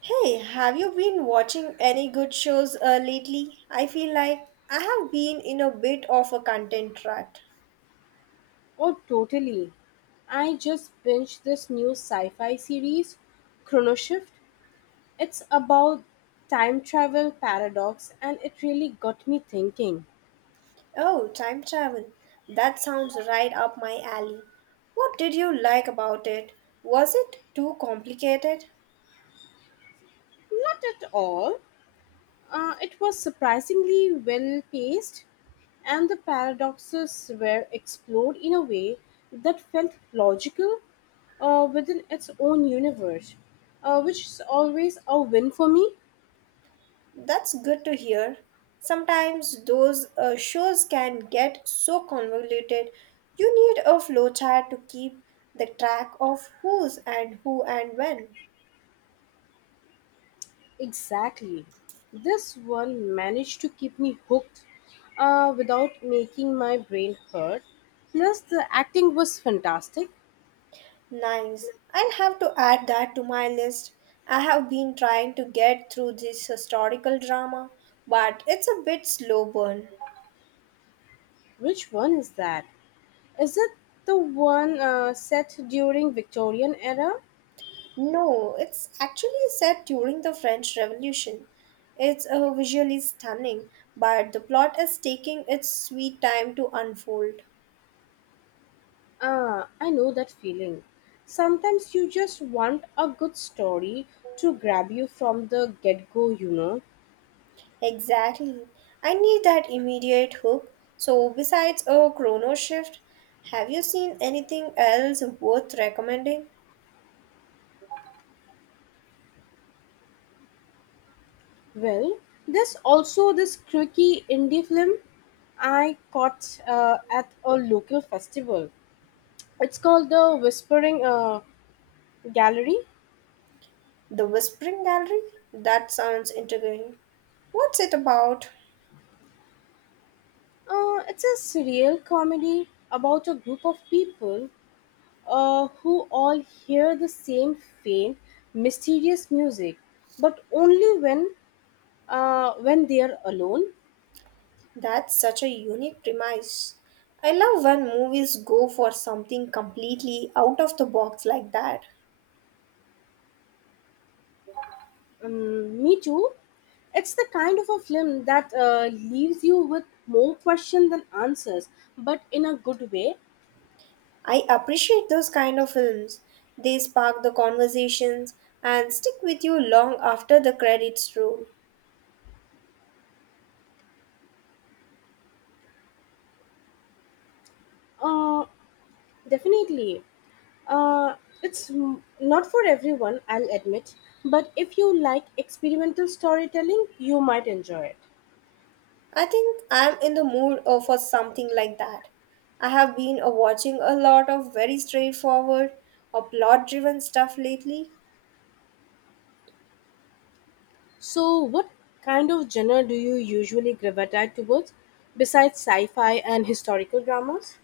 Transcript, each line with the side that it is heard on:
right: Hey, have you been watching any good shows lately? I feel like I have been in a bit of a content rut.
left: Oh, totally. I just binged this new sci fi series, Chronoshift. It's about time travel paradox, and it really got me thinking.
right: Oh, time travel. That sounds right up my alley. What did you like about it? Was it too complicated?
left: Not at all. It was surprisingly well paced, and the paradoxes were explored in a way that felt logical within its own universe, which is always a win for me.
right: That's good to hear. Sometimes those shows can get so convoluted. You need a flowchart to keep the track of who's and who and when.
left: Exactly. This one managed to keep me hooked without making my brain hurt. Plus, the acting was fantastic.
right: Nice. I'll have to add that to my list. I have been trying to get through this historical drama, but it's a bit slow burn.
left: Which one is that? Is it the one set during Victorian era?
right: No, it's actually set during the French Revolution. It's visually stunning, but the plot is taking its sweet time to unfold.
left: Ah, I know that feeling. Sometimes you just want a good story to grab you from the get go.
right: Exactly. I need that immediate hook. So, besides a chrono shift, have you seen anything else worth recommending?
left: Well, there's also this quirky indie film I caught at a local festival. It's called The Whispering Gallery.
right: The Whispering Gallery? That sounds intriguing. What's it about?
left: It's a surreal comedy about a group of people who all hear the same faint, mysterious music, but only when they are alone.
right: That's such a unique premise. I love when movies go for something completely out of the box like that.
left: Me too. It's the kind of a film that leaves you with more questions than answers, but in a good way.
right: I appreciate those kind of films. They spark the conversations and stick with you long after the credits roll.
left: Uh, definitely. Uh, it's not for everyone, I'll admit, but if you like experimental storytelling, you might enjoy it.
right: I think I'm in the mood for something like that. I have been watching a lot of very straightforward or plot driven stuff lately.
left: So, what kind of genre do you usually gravitate towards besides sci fi and historical dramas?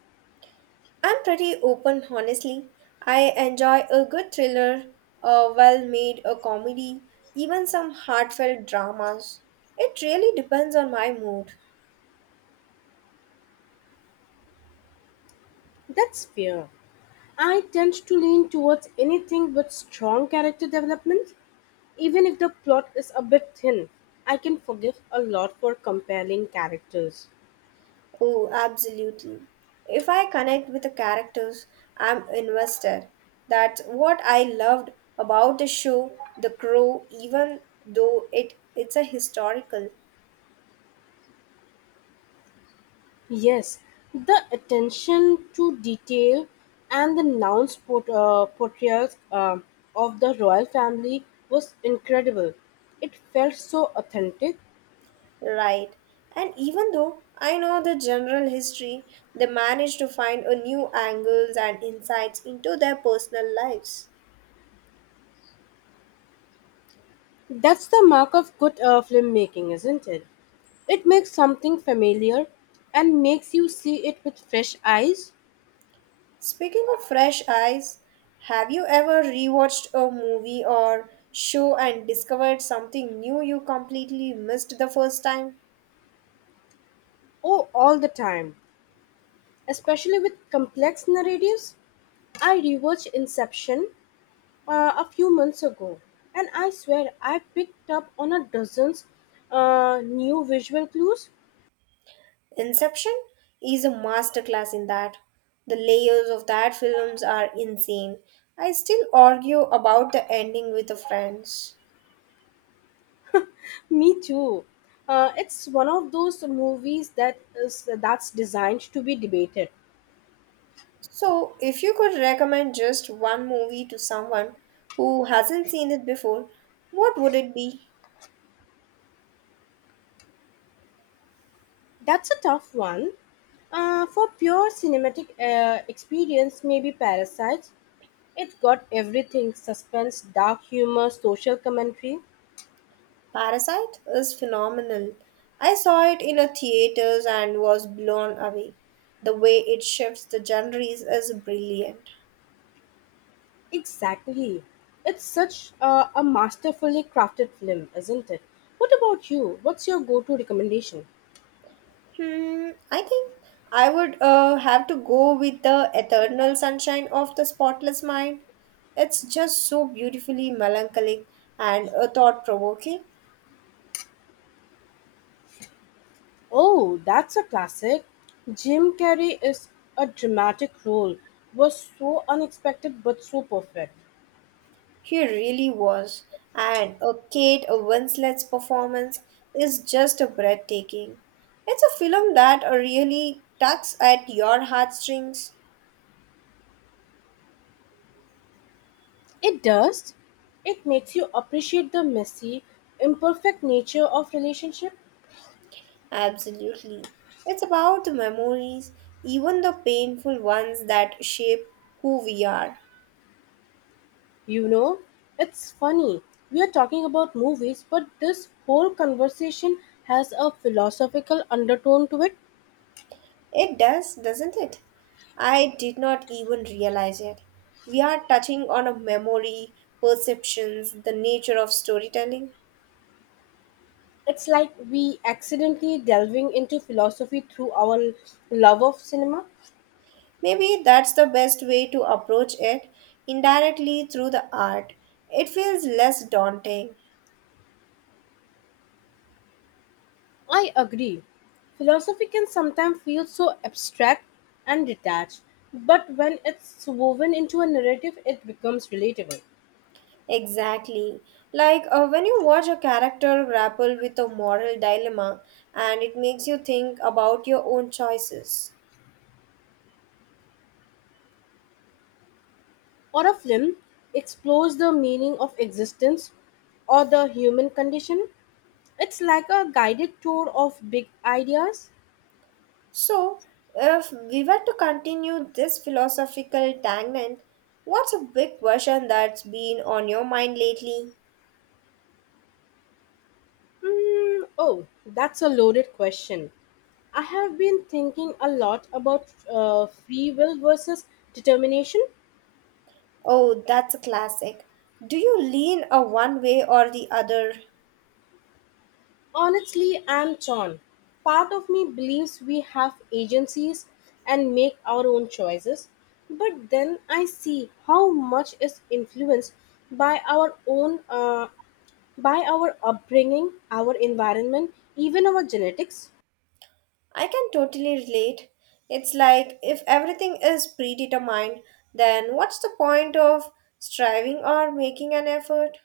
right: I'm pretty open, honestly. I enjoy a good thriller, a well made a comedy, even some heartfelt dramas. It really depends on my mood.
left: That's fair. I tend to lean towards anything with strong character development. Even if the plot is a bit thin, I can forgive a lot for compelling characters.
right: Oh, absolutely. If I connect with the characters, I'm invested. That's what I loved about the show, The Crow, even though it's a historical.
left: Yes, the attention to detail and the nuanced portrayals of the royal family was incredible. It felt so authentic.
right: Right. And even though I know the general history, they manage to find a new angles and insights into their personal lives.
left: That's the mark of good filmmaking, isn't it? It makes something familiar and makes you see it with fresh eyes.
right: Speaking of fresh eyes, have you ever rewatched a movie or show and discovered something new you completely missed the first time?
left: Oh, all the time. Especially with complex narratives. I rewatched Inception a few months ago, and I swear I picked up on a dozens new visual clues.
right: Inception is a masterclass in that. The layers of that films are insane. I still argue about the ending with the friends.
left: Me too. It's one of those movies that is that's designed to be debated.
right: So, if you could recommend just one movie to someone who hasn't seen it before, what would it be?
left: That's a tough one. For pure cinematic experience, maybe Parasites. It got everything: suspense, dark humor, social commentary.
right: Parasite is phenomenal. I saw it in a theaters and was blown away. The way it shifts the genres is brilliant.
left: Exactly. It's such a masterfully crafted film, isn't it? What about you? What's your go to recommendation?
right: Hmm, I think I would have to go with the Eternal Sunshine of the Spotless Mind. It's just so beautifully melancholic and thought provoking.
left: Oh, that's a classic. Jim Carrey is a dramatic role, was so unexpected but so perfect.
right: He really was, and a Kate Winslet's performance is just breathtaking. It's a film that really tugs at your heartstrings.
left: It does. It makes you appreciate the messy, imperfect nature of relationship.
right: Absolutely. It's about the memories, even the painful ones that shape who we are.
left: You know, it's funny. We are talking about movies, but this whole conversation has a philosophical undertone to it.
right: It does, doesn't it? I did not even realize it. We are touching on a memory, perceptions, the nature of storytelling.
left: It's like we accidentally delving into philosophy through our love of cinema.
right: Maybe that's the best way to approach it indirectly through the art. It feels less daunting.
left: I agree. Philosophy can sometimes feel so abstract and detached, but when it's woven into a narrative, it becomes relatable.
right: Exactly. Like when you watch a character grapple with a moral dilemma and it makes you think about your own choices.
left: Or a film explores the meaning of existence or the human condition. It's like a guided tour of big ideas.
right: So, if we were to continue this philosophical tangent, what's a big question that's been on your mind lately?
left: Oh, that's a loaded question. I have been thinking a lot about free will versus determination.
right: Oh, that's a classic. Do you lean a one way or the other?
left: Honestly, I'm torn. Part of me believes we have agencies and make our own choices, but then I see how much is influenced by our by our upbringing, our environment, even our genetics.
right: I can totally relate. It's like if everything is predetermined, then what's the point of striving or making an effort?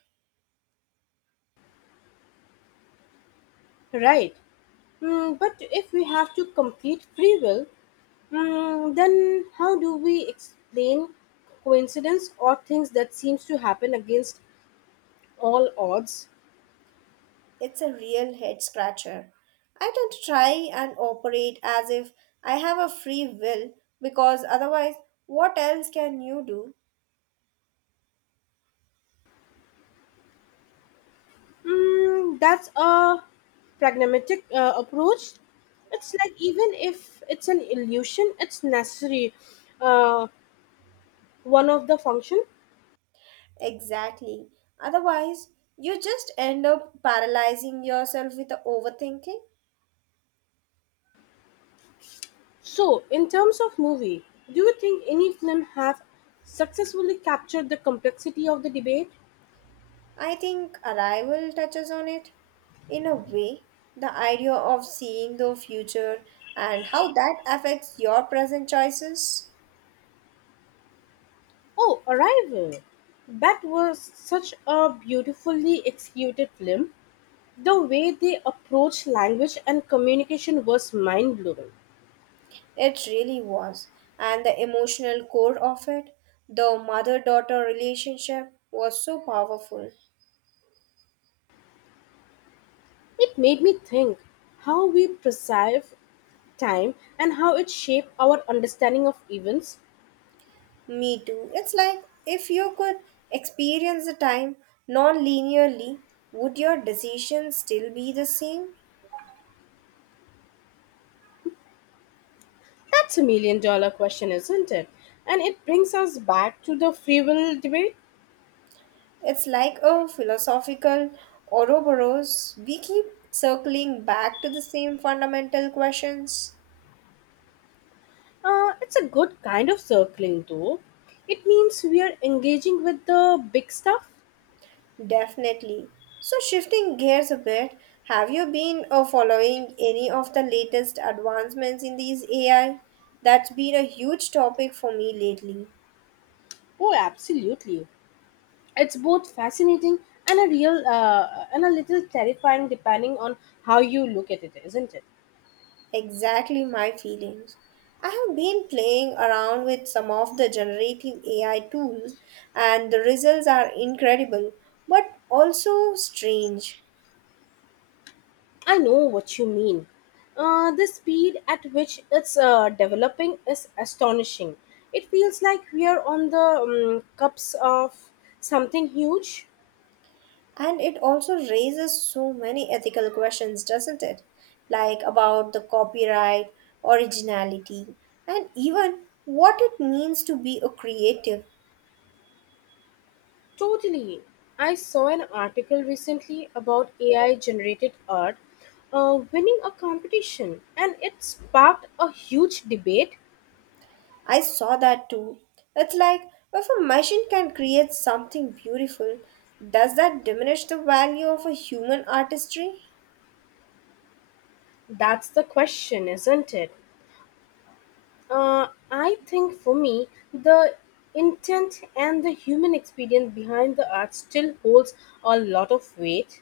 left: Right. But if we have to complete free will, then how do we explain coincidence or things that seems to happen against all odds?
right: It's a real head scratcher. I tend to try and operate as if I have a free will because otherwise, what else can you do?
left: That's a pragmatic approach. It's like even if it's an illusion, it's necessary uh, one of the function.
right: Exactly. Otherwise, you just end up paralyzing yourself with the overthinking.
left: So, in terms of movie, do you think any film have successfully captured the complexity of the debate?
right: I think Arrival touches on it in a way. The idea of seeing the future and how that affects your present choices.
left: Oh, Arrival! That was such a beautifully executed film. The way they approached language and communication was mind blowing.
right: It really was. And the emotional core of it, the mother daughter relationship, was so powerful.
left: It made me think how we perceive time and how it shapes our understanding of events.
right: Me too. It's like if you could experience the time non linearly, would your decisions still be the same?
left: That's a million dollar question, isn't it? And it brings us back to the free will debate.
right: It's like a philosophical Ouroboros. We keep circling back to the same fundamental questions.
left: It's a good kind of circling, though. It means we are engaging with the big stuff.
right: Definitely. So, shifting gears a bit, have you been following any of the latest advancements in these AI? That's been a huge topic for me lately.
left: Oh, absolutely. It's both fascinating and a real and a little terrifying depending on how you look at it, isn't it?
right: Exactly my feelings. I have been playing around with some of the generative AI tools, and the results are incredible but also strange.
left: I know what you mean. The speed at which it's developing is astonishing. It feels like we are on the cups of something huge.
right: And it also raises so many ethical questions, doesn't it? Like about the copyright, originality, and even what it means to be a creative.
left: Totally. I saw an article recently about AI generated art winning a competition and it sparked a huge debate.
right: I saw that too. It's like if a machine can create something beautiful, does that diminish the value of a human artistry?
left: That's the question, isn't it? I think for me, the intent and the human experience behind the art still holds a lot of weight.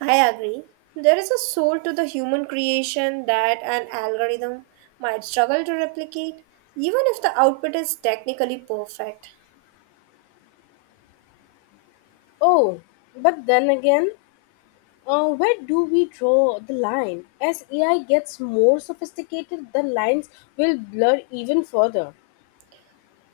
right: I agree. There is a soul to the human creation that an algorithm might struggle to replicate, even if the output is technically perfect.
left: Oh, but then again, where do we draw the line? As AI gets more sophisticated, the lines will blur even further.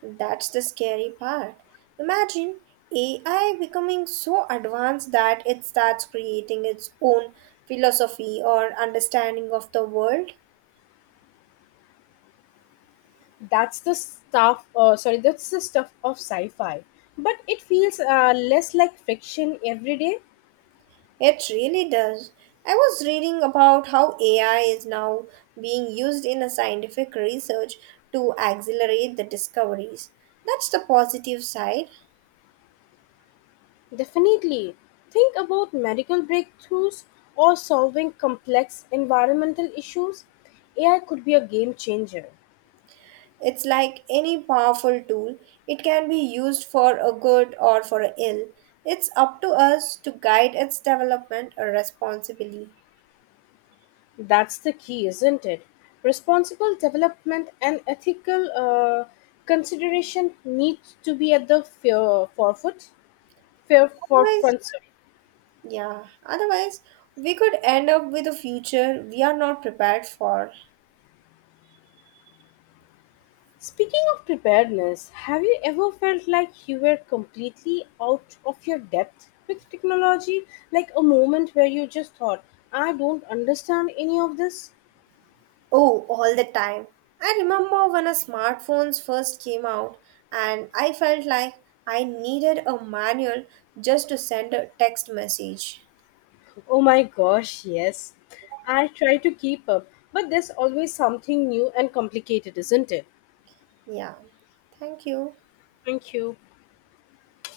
right: That's the scary part. Imagine AI becoming so advanced that it starts creating its own philosophy or understanding of the world.
left: That's the stuff of sci-fi. But it feels less like fiction every day.
right: It really does. I was reading about how AI is now being used in a scientific research to accelerate the discoveries. That's the positive side.
left: Definitely. Think about medical breakthroughs or solving complex environmental issues. AI could be a game changer.
right: It's like any powerful tool, it can be used for a good or for a ill. It's up to us to guide its development responsibly.
left: That's the key, isn't it? Responsible development and ethical consideration need to be at the
right: Otherwise,
left: forefront.
right: yeah, otherwise, we could end up with a future we are not prepared for.
left: Speaking of preparedness, have you ever felt like you were completely out of your depth with technology? Like a moment where you just thought, I don't understand any of this?
right: Oh, all the time. I remember when a smartphones first came out and I felt like I needed a manual just to send a text message.
left: Oh my gosh, yes. I try to keep up, but there's always something new and complicated, isn't it?
right: Yeah. Thank you.
left: Thank you.